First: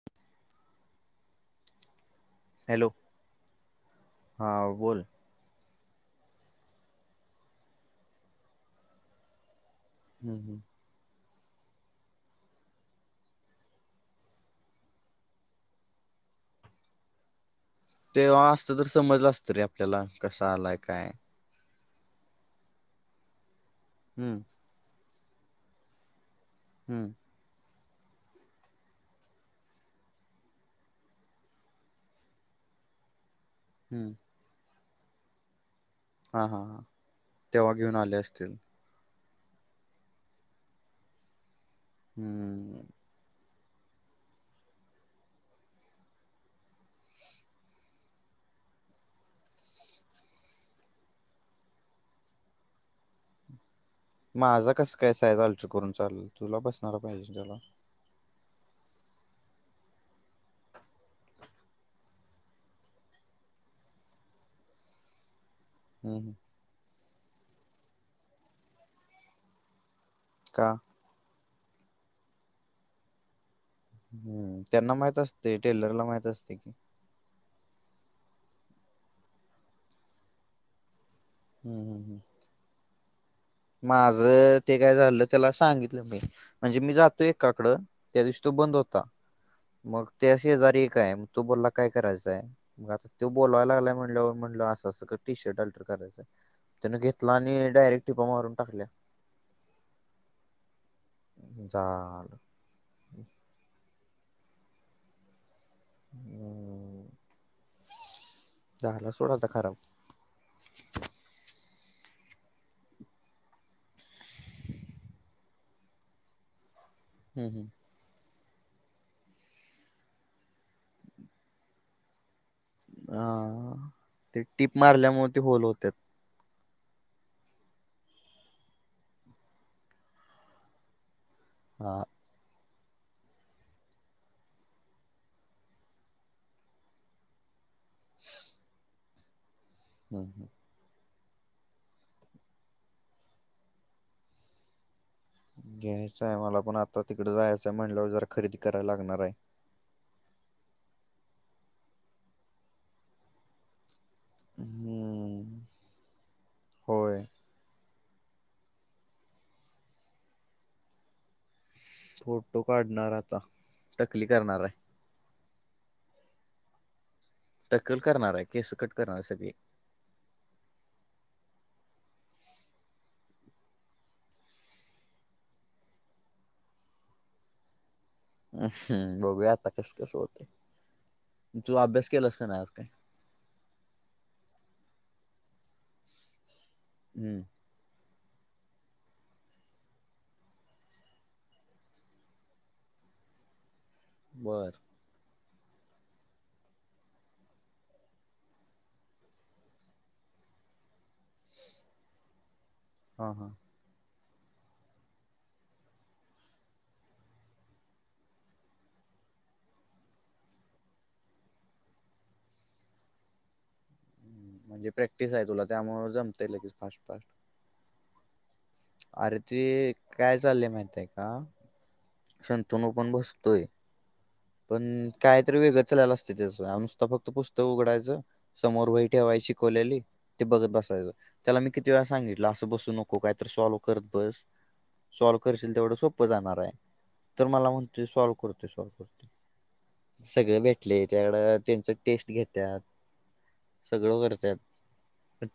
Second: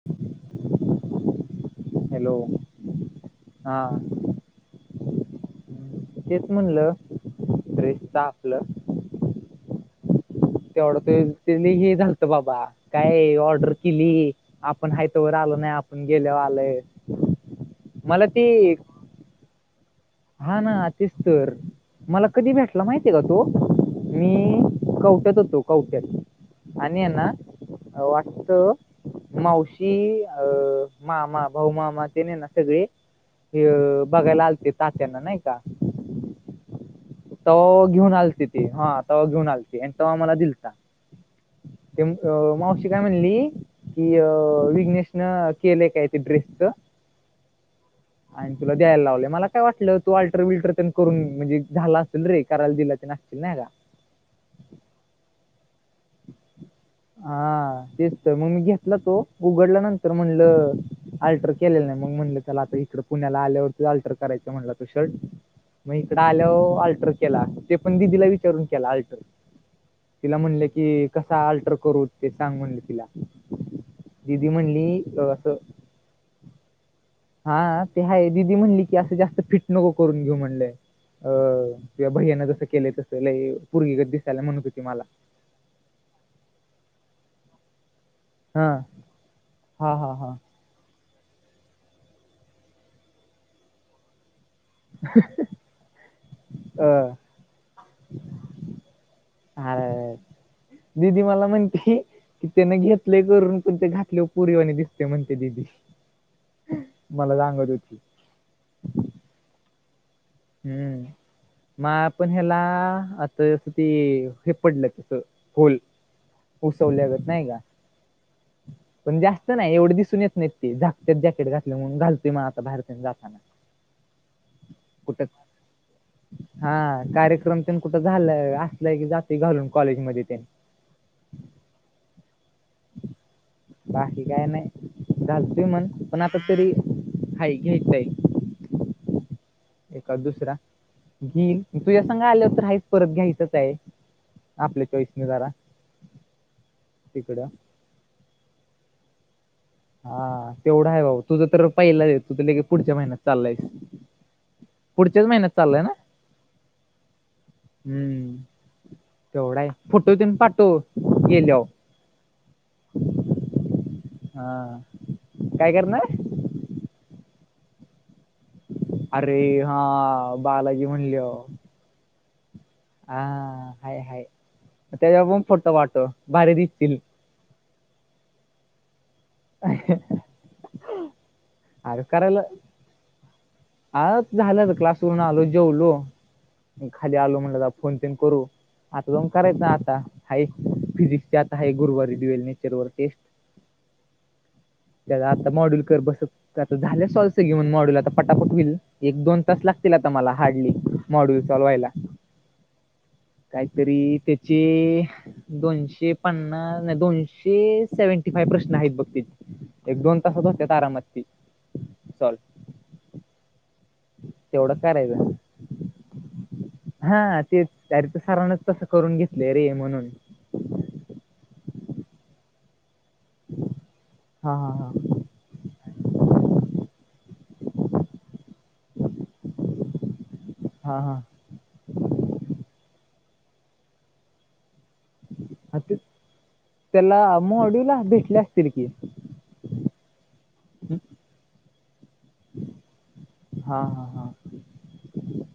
हवा hello hello... हा हा बोल, तेच म्हणलं ब्रेता आपलं. हं... हं तेवढं ते-ते निघी झालतं बाबा, काय ऑर्डर केली. आपण हाय तवर आलो नाय, आपण गेलयावर आलयं. तेव्हा असतं तर समजलं असतं रे आपल्याला. कसा हा आलाय ना काय तेच तर, मला कधी भेटला माहितीय का तो, हं... मी कवट्यात होतो कवट्यात आणि हम्म येना वाटत- मावशी अं मामा भाऊमामा तेनिहेना सगळे- ते हम्म बघायला आलते तात्यांना नाही का? हा हा हा तेव्हा तवा घेऊन आले आलते असतील ते हां, घेऊन आलते आणि तवा मला दिलता, ते हम्म मावशी काय- म्हणली की विघ्नेशनं केलं काय ते ड्रेसच आणि तुला द्यायला लावले मला काय वाटलं तू अल्टर विल्टर प करून म्हणजे झाला असेल रे कराला दिला ते नागशील नाही का माझं कस कायं अल्टर करून चालल तुला बसणारा पाहिजे हा त्याला तेच तर मग मी घेतला तो उघडला नंतर म्हणलं अल्टर केलेलं नाही मग म्हणलं त्याला आता इकडं पुण्याला आल्यावरती अल्टर करायचं म्हटलं तो शर्ट मग हम्म इकड हम्म. आलं अल्टर केला ते पण दिदीला विचारून केला अल्टर तिला म्हणले का कसा अल्टर करू ते सांग म्हणले तिला दिदी हम्म त्यांना म्हणली माहित अं असते असं टेलरला माहित असते कि हा ते ह दिीदी म्हणली की असं जास्त फिट नको करून घेऊ म्हणलंय अ हम्म किंवा भहियाना जसं केलं तसं ल माझ ते काय झालं त्याला सांगितलं मी म्हणजे मी जातो एकाकड त्या दिवशी तो हा बंद होता हा मग हा तेे आजारी काय तू बोला काय करायचांय मग आता त बोलाय लागलाय म्हणल म्हटल तसंं टी शर्ट अल्टर करायचं त्यान हा घेतला आणि डायरेक्ट टिपा मारून टाकल्या अरे दिदी मला म्हणती झालं तेन घेतले करून पण ते घातल्यावर पोरी वाशिम दिसते म्हणते दिदी हम्म मला सांगत होची झाला सोडा खराब हम्म मा पण ह्याला आता ज ते हे पडलं तस होल होसवल्याग नाही हम्म का हम्म. पण जास्त नाही एवढं दिसून येत नाहीत ते झाकते जॅकेट घातलं म्हणून घालतो ते आता बाहेर तेन अ जाताना ते टीप मारल्यामुळे कुठं ते होल होत्यात हा कार्यक्रम त्यां कुठं झाला असलय की जात घालून कॉलेजमध्येध्ये त्यां ह बाकी काय नाही घालतोय मण पण आता तरी हाई घ्यायच आहे ए हम्म हम्म. दुसरा घईल तुझ्या सांगा आलं तर रााच परत घ्यायचंच आहे आपल्या चॉईसने जरा घ्यायचं आहे मला पण आता तिकडं जायचंय म्हणलंवर जरा खरेदी करायला लागणार आहे हा तेवढा आहे बाऊ तुझं तर पहिला दे तुझं लेे पुढच्या महिन्यात चाललायस पुढच्याच महिन्यात हम्म चाललंय ना होय हम्म तेवढा आहे फोटो देना पाठवून गेल्यावर फोटो काढणार आता टकली करणार हा आहे काय करणार टक्कल करणार आहे केस कट करणार आहे सगळे अरे हा बालाजी म्हणली हो हा हाय हाय त्याच्यावर पण फोटो पाठव भारी दिसतील हम् असं बघू या आता कस कस होते अरे करायला आ झालं तर क्लासवरून आलो जेवलो म खाली आलो हम्म म्हणलं फोन पन करू आता पण करायचं ना आता हा फिजिक्सचे आता आहे गुरुवारी दिवेल नेचरवर टेस्ट बरं त्या आता मॉडल कर बसतो तर आता झालं सॉलस घेऊन मॉड्यूल आता फटाफट होईल एक दोन तास लागतील आता मला हार्डली मॉड्यूल चालू व्हायला हा हा काहीतरी त्याचे दोनशे पन्नास नाही दोनशे सेव्हनटी फाईव्ह प्रश्न आहेत बघ ते एक दोन तासच असते आारामती चल तेवढं म्हणजे करायचं प्रॅक्टिस आहे तुला त्यामुळे जमतेय लगेच फास्ट हा फास्ट ते चारित्र सरांन अरे ते काय चाललेय माहित आहे का संतून पण बसतोय हा पण हा हा काय तरी वेगंचलला असते त्याच नुसता फक्त पुस्तक उघडायचं समोर वई ठेवाय शिकवलेली ते बघत हा बसायचं हा त्याला मी किती वेळा सांगितलं असं बसू नको काहीतरी सॉल्व करत बस सॉल्व करशील हा ते तेवढं सोपं जाणार आहे त्याला तर मला मॉड्यूला म्हणतोय सॉल्व भेटले करते असतील की सॉल्व करते सगळं भेटले त्याकडं त्यांच टेस्ट घेतात हा हा सगळं हा करतात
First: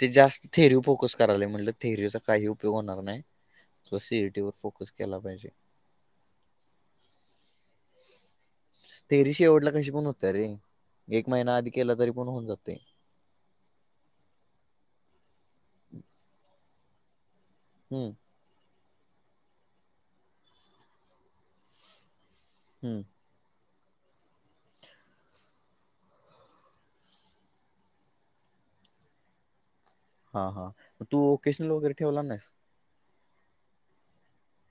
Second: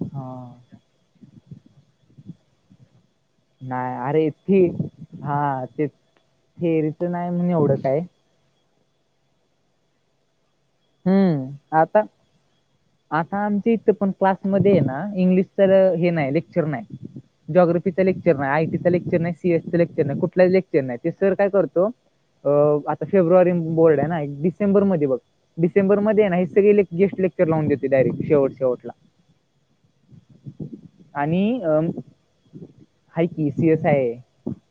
ते जास्त हा थेरी फोकस करायला म्हटलं थेरीूचा काही उपयोग होणार नाही नाही तो सीईटी वर अरेथे फोकस केला हा पाहिजे ते फेरी तर नाही म्हण एवढं काय तेरीशी एवडला कशी पण होत रे एक महिना आधी हम्म केला आता तरी पण होऊन जातं आता आमच्या इथं पण क्लासमध्येध्ये आहे ना इंग्लिश तर हे नाही लेक्चर नाही जॉग्राफीचा हम्म लेक्चर नाही आयटी चा लेक्चर नाही सीएसी लेक्र नाही कुठलाच लेक्चर नाही ते सर काय करतो अ हम्म आता फेब्रुवारी बोर्ड आहे ना एक डिसेंबर मध्ये बघ. डिसेंबरमध्ये आहे ना हे सगळे ले गेस्ट लेक्चर लावून देत डायरेक् शेट शेवटला. हा हा मग तू आणि वोकेशनल अम, वगैरे ठेवला नाहीस? हाय की सी एस हाय,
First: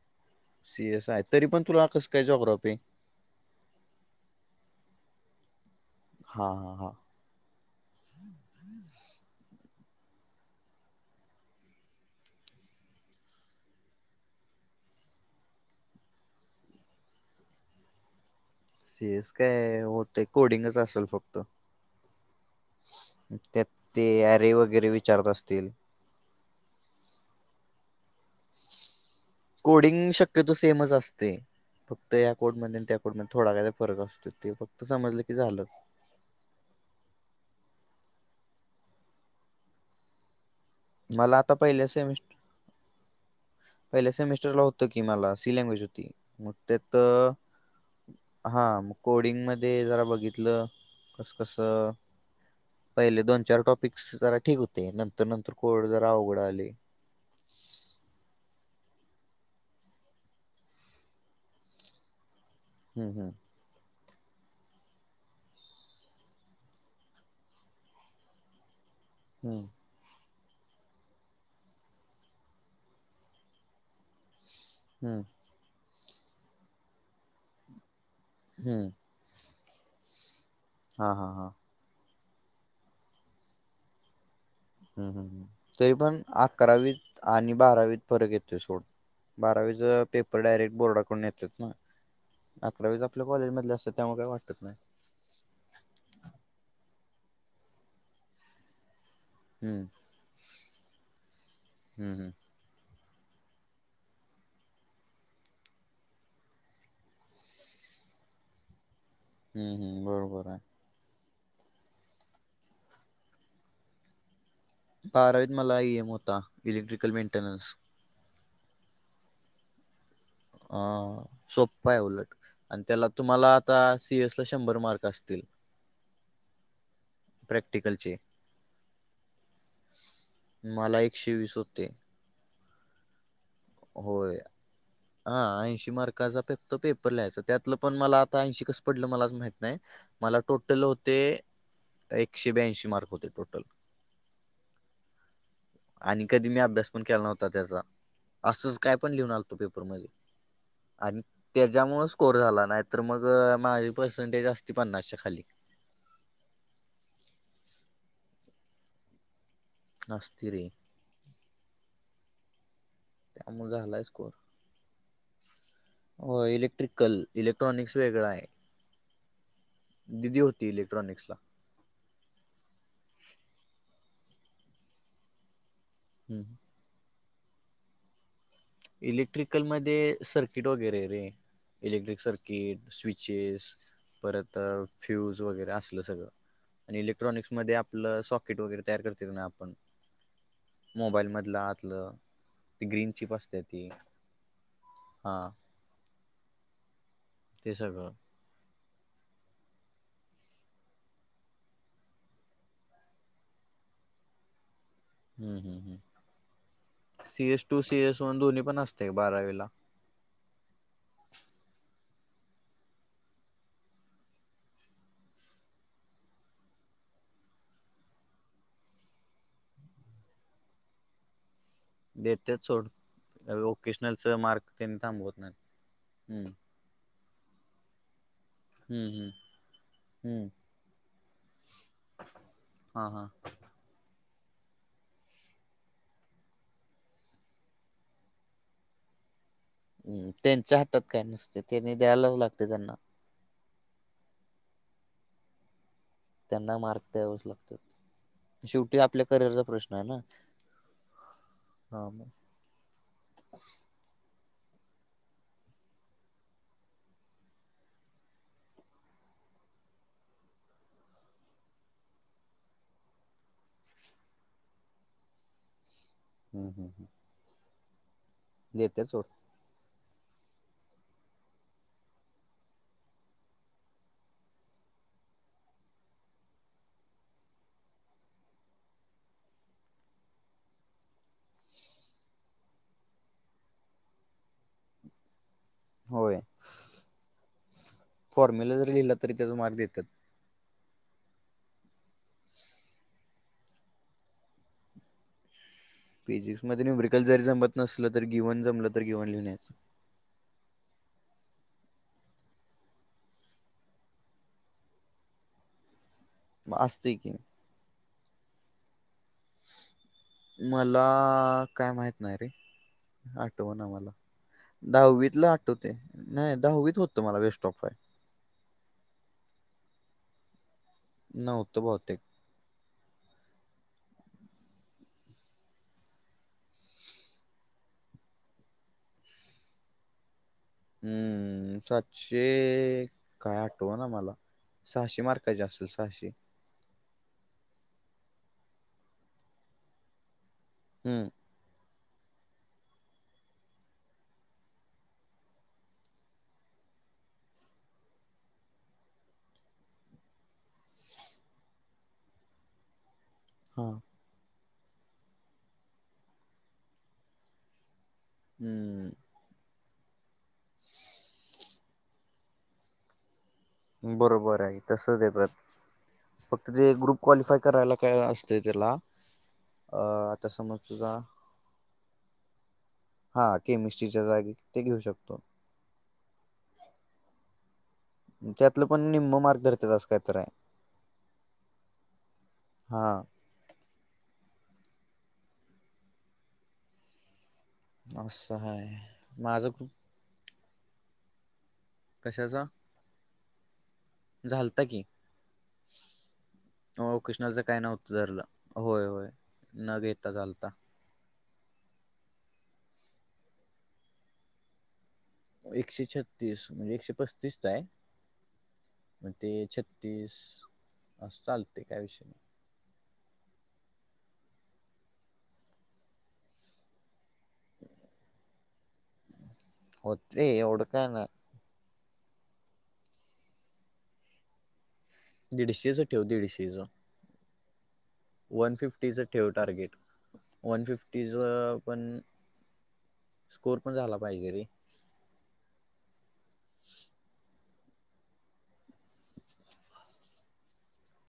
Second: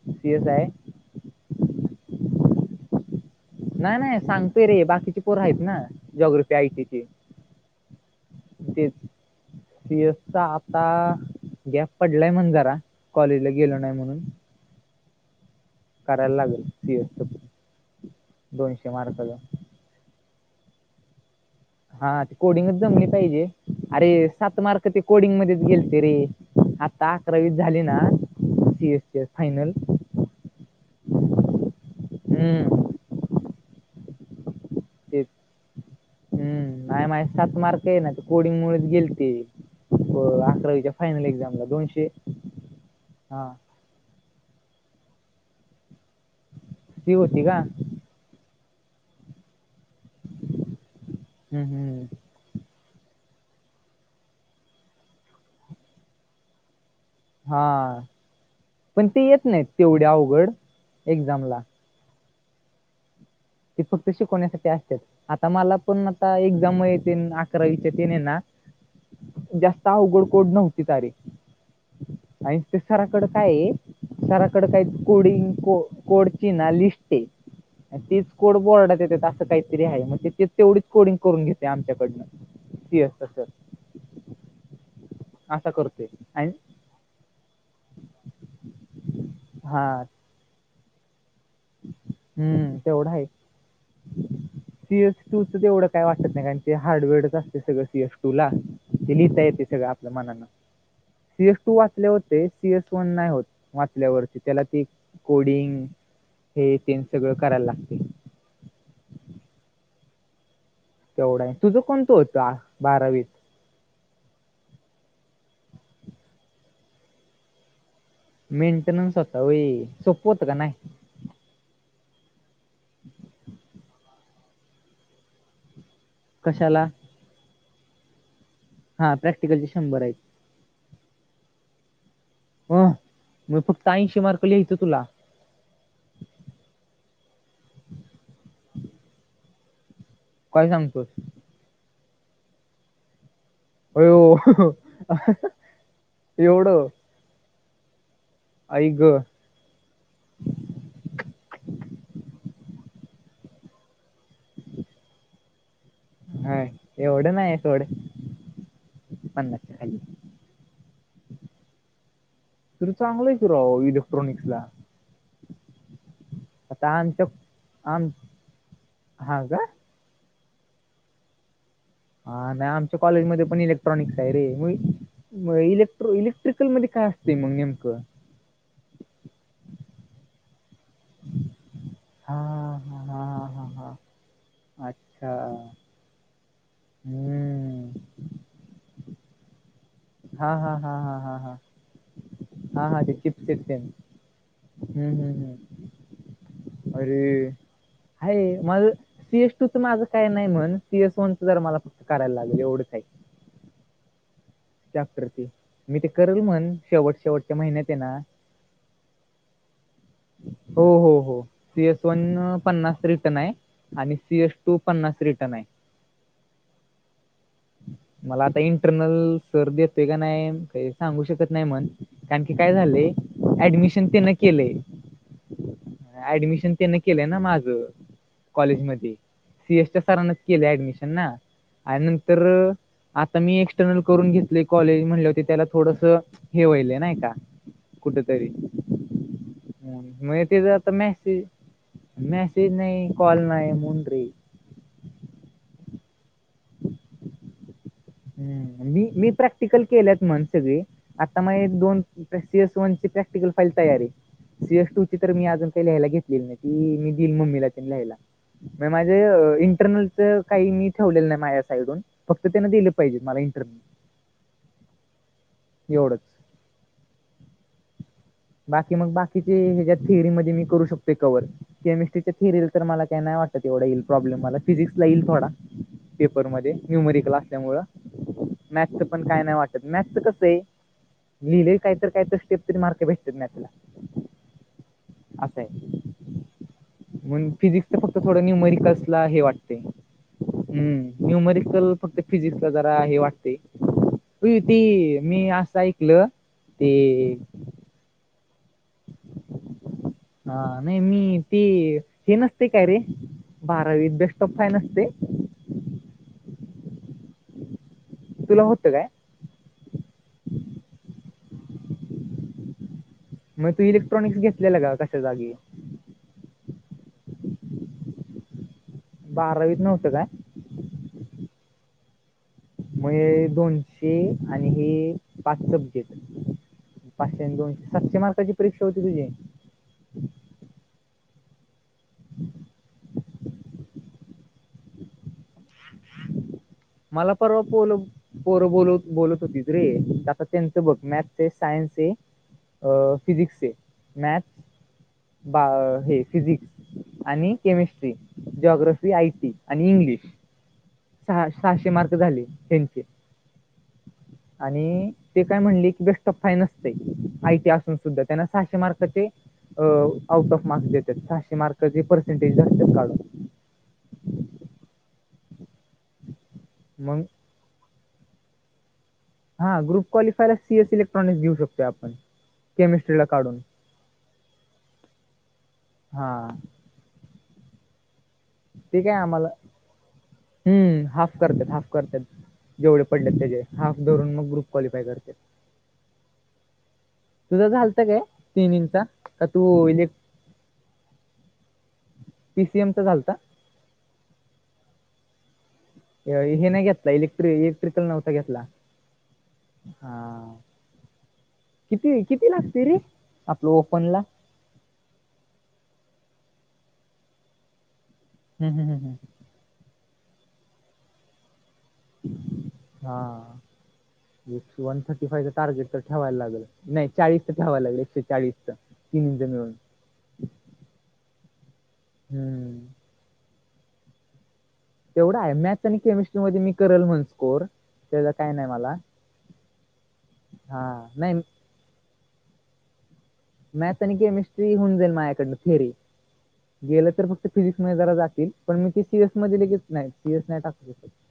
सी एस हाय. सी एस आहे तरी पण तुला कस काय जोग्राफी. नाही नाही सांगतोय रे बाकीचे पोर आहेत ना. हा जॉग्रफी हा हा. आयटीची तेच. सी एसचा आता. गॅप पडलाय म्हण जरा कॉलेजला गेलो नाही म्हणून. करायला लागेल सी एसचा. सीएस काय होत कोडिंगच असेल फक्त. हा कोडिंगच जमली पाहिजे त्यात ते अरे सात मार्क वगैरे ते विचारत कोडिंग मध्येच असतील गेलते रे. आता अकरावी झाली ना सीएसीस. कोडिंग शक्यतो सेमच असते फक्त या कोडमध्ये हम्म त्या कोडमध्ये. थोडा काय फरक असतो ते फक्त समजलं तेच की झालं. हम्म नाही माझे सात मार्क आहे ना कोडिंग मुळच गेलती अकरावीच्या. फायनल मला आता एक्झामला पहिल्या दोनशे सेमिस्टर हा. पहिल्या सेमिस्टरला होतं की मला सी लँग्वेज होती मग त्यात ती होती का हा मग कोडिंग मध्ये जरा बघितलं कस कस. हम्म हम्म पहिले दोन चार टॉपिकस जरा ठीक होते नंतर नंतर कोड जरा अवघडं आले. हा पण ते येत नाहीत तेवढ्या अवघड एक्झामला. हम् हम्. ते फक्त शिकवण्यासाठी असते. आता मला पण आता एक्झाम येत अकरावीच्या तेने ना. हम्म जास्त अवघड कोड नव्हती तारीे, आणि ते सराकडच आहे. सराकड काही हम्म कोडिंग कोडची ना लिस्ट आहे तीच कोड हम्म बोर्डात येतेत असं काहीतरी आहे म्हणजे ते तेवढीच हा कोडिंग हा करून हा घेते आमच्याकडनं. येत. हम् हम् तरी करतोय पण आणि अकरावीत आणि बारावीत फरक येतो सोड. हा बारावीचा पेपर डायरेक्ट बोर्डाकडून येतात ना. हम्म अकरावीस तेवढं आहे आपल्या कॉलेज मधले असतात त्यामुळे काही वाटत नाही. तूच तेवढं काय वाटत नाही कारण ते हार्डवेअरच असते सगळं सी एफ टू ला ते लिहिता येते हम्म सगळ. च्या मानानं, सीएस टू वाचले हम्म हम्म होते. सीएस वन नाही होत, वाचल्यावरती. त्याला ते कोडिंग हे, तेन सगळं करायला लागते. हम् हम्म, बरोबर आहे. तेवढं आहे, तुझं कोणतं होतं बारावीत? बारावीत मला ईएम होता, इलेक्ट्रिकल मेंटेनन्स. मेंटेनन्स होता, होय. सोपं होतं का नाही अं, सोप्पं आहे उलट आणि त्याला तुम्हाला आता, सीएस तर, शंभर मार्क असतील. कशाला? प्रॅक्टिकलचे हा, प्रॅक्टिकलचे शंभर आहेत. मला, एकशे-वीस होते. अं, मग फक्त ऐंशी होय मार्काच लिहायचं तुला. हा ऐंशी मार्काचा फक्त पेपर लिहायचा. त्यातलं पण, मला आता ऐंशी कसं पडलं? मलाच माहित नाही. मला काय टोटल सांगतोस होते, एकशे-ब्याऐंशी मार्क होते टोटल. आयो! हां.. हां.. हां.. हा. आणि कधी मी, अभ्यास पण केलां नव्हता त्याचा. असंच आई काय पण, ग लिहून आलतो पेपरमध्ये. आणि त्याच्यामुळं स्कोर झाला. नाही तर मग, माझी पर्सेंटेज असती पन्नासच्या खाली. हा, एवढं नाही सोड. पन्नास खाली असती रे! तरी, चांगलं आहे कि त्यामुळे राव झालाय स्कोर इलेक्ट्रॉनिक्सला. हो. आता इलेक्ट्रिकल, आमच्या इलेक्ट्रॉनिक्स आम वेगळा आहे. हा का दिदी, होती इलेक्ट्रॉनिक्सला. हा, नाही. आमच्या कॉलेजमध्ये पण इलेक्ट्रॉनिक्स आहे रे, मग इले हम्म. क्ट्रिकल मध्ये, काय असते मग नेमकं? इलेक्ट्रिकलमध्ये, सर्किट वगैरे आहे रे. इलेक्ट्रिक हा सर्किट, हा हा हा स्विचेस हा परत अच्छा फ्यूज वगैरे, असलं सगळं. आणि इलेक्ट्रॉनिक्स मध्ये हम्म आपलं, सॉकेट वगैरे तयार करतेत ना आपण. हा हा हा हा मोबाईल हा हा मधला आतलं, ते हा हा ग्रीन चिप चिपसेट असते ती तेन, हम्म्.. हम्म्.. हां हम्. अरे! ते सगळं. आहे. माझं सीएस टू चं माझं काय नाही म्हण, सीएस वन चं जरा मला फक्त करायला लागलं. एवढंच आहे. चॅप्टर ते हम्.. हम्.. हम्. मी ते करल म्हण शेवट शेवटच्या सीएस-टू, महिन्यात आहे ना सीएस-वन दोन्ही पण असतंय का बारावीला. हो.. हो.. हो. सीएस वनं, पन्नासचं रिटर्न आहे. आणि सीएस टू, पन्नास रिटर्न आहे. मला आता इंटरनल सर दतोय का नाही, काही सांगू शकत नाही म्हण. कारण की देतात काय सोड झालंय, ऍडमिशन त्यानं ओकेशनलचं मार्क केलंय. त्यांनी थांबवत नाही हम्म, ऍडमिशन त्यांन केलंय ना माझं, कॉलेज हम्म, मध्ये. हम्म. सीएसच्या सरांनं हम्म, केलंय, ऍडमिशन ना. आणि नंतर, हां हां आता मी एक्स टर्नल करून घेतले, कॉलेज म्हणल्यावर ते-त्याला थोडस हे व्हायलं नाही का? कुठं तरी? हम्म, मग त्याचा त्यांच्या आता हातात काय मेसेज, नसते त्यांनी द्यायलाच लागते मेसेज त्यांना नाही-कॉल नाही म्हणून रे. त्यांना, मार्क द्यावंच लागतातं. हंम्म्. मी, मी प्रॅक्टिकल ना केलेत म्हण सगळी. आता मग हे दोन हा मग सीएस वन ची, प्रॅक्टिकल फाईल तयार आहे. सीएस टू ची तर मी अजून काही लिहायला घेतलेली नाही, ती मी देईन मम्मीला तेन लिहायला. म-माझे इंटरनलचं काही मी ठेवलेलं नाही, माझ्या साईडवून. फक्त त्यानं दिलं पाहिजे मला इंरव्य एवढंच हम् हम् हम बाकी मग बाकीचे ह्याच्या थिअरीमध्येध्ये मी करू शकतेो क्हवर केमिस्ट्रीच्या थिअरील तर मला काय नाही वाटतं तेवढा येईल प्रॉब्लेम मला फिजिकस लाईल थोडा पेपरमध्येध्ये न्यूमरी क्ला असल्यामुळं मॅथच पण काय नाही वाटत मॅथचं कसं आहे लिहिलेल काहीत काहीत स्टेप तरी मार्के भेटतात ना त्याला असय. होय मंग फिजिक्सच फक्त थोड फॉर्म्युला जरी लिहिला नूमरिकसला तरी हे त्याचा वाटतय. मार्क देतात हम्म, न्युमरिकल फक्त फिजिक्सला जरा हे वाटतय. हो ती मी असा एक पीजिक्स मध्ये न्यूमरीकल जरी जमत नसलं, तर गेवन जमलं तर गेवन लिहून यायचं. हा नही मी ते, हे नसते काय रे बारावीत बेस्ट ऑफ फाय नसते? असतय की. तुला होतं काय? मलाआ काय माहित नाही रे. मग आठव तू ना मला, इलेक्ट्रॉनिक्स घेतलेलं का कशा जागी दहावीतला आठवतय, नही दहावीत होत मला बेस्ट ऑफ फाय. बारावीत नव्हतं काय? [inaudible] नवत बहुतेक. म हे दोनशे आणि हे पाच चमचे. पाचशे नं दोनशे, सातशे मार्काची परीक्षा होती तुझी. हम्म, सातशे काय आठवा ना मला. सहाशे मार्काची असल, सहाशे. मला परवा पोल-पोरं बोलत-बोलत होती रे. त्यांच बघ हम्म मॅथस ये, सायन्स ये अ फिजिक्स ये, मॅथ्स बा अ हे फिजिक्स. आणि केमिस्ट्री, जॉग्रफी, आयटी आणि इंग्लिश. सहा सहाशे मार्क झाले त्यांचे. हा. आणि ते काय म्हणले, की बेस्ट ऑफ फाय नसते आयटी असून सुद्धा, त्यांना सहाशे हम्म मार्कचे आऊट ऑफ मार्क्स देतात, सहाशे मार्क तर ते पर्सेंटेज धरत्यात अजून. बरोबर आहे, तसच येत फक्त ते मग ग्रुप क्वालिफाय करायला काय असतय, त्याला? हा अ ग्रुप आता क्वालफायला समज सीएस तुझा इलेक्ट्रॉनिक् देऊ शकतो आपण. केमिस्ट्रीिला हा केमिस्ट्रीच्या जागी, ते घेऊ शकतो. हा. त्यातलं ते पण काय निम्म आम्हाला, मार्क धरतात असं काय तर आहे हम्म हाफ करत्यात, हाफ करत्यात जेवढे हा पडलेत त्याचेे हाफ धरून, मग ग्रुप क्वालिफाय करत्या, तुझ झा [unintelligible] असं तीनिचा आहे का? तू माझा ग्रुप इ कशाचा पीसीएम चा झालता? झालता की. अ, हे नाही घेतला हो इलेक्ट्रि कृष्णाचं काय इलेक्ट्रिकल नवतं नव्हता धरलं, घेतला होय-होय. न घेता हा चालता. किती? किती लागते रे, आपलं ओपन ला? एकशे छत्तीस, म्हणजे एकशे पस्तीस हाय. हम् हम हम. ते छत्तीस अस चालतय, काय विषय नाही. हा वन थर्टी फायच टार्गेट तर ठेवायला लागल, नाही? चाळीसचा ठ्यावा लागलं एकशे चाळीसच तीन जण व्हय. ते यएवढं काय नाय. हम्म. तेवढा आहे मॅथ्स आणि दीडशेचं ठेव केमिस्ट्री मध्ये मी दीडशेचं करेल म्हण स्कोर त्याला काय नाही वन मला फिफ्टीच ठेव टार्गेट वन हा नाही फिफ्टीचा पण स्कोर पण मॅत्स आणि झाला पाहिजे रे केमिस्ट्री हऊन जाईल मायाकडन थेयरी. गेलं तर फक्त फिजिक्स मध्ये जरा जातील पण मी ते सी एस मध्ये लेगच नाही सी एस नाही टाकू शकतो.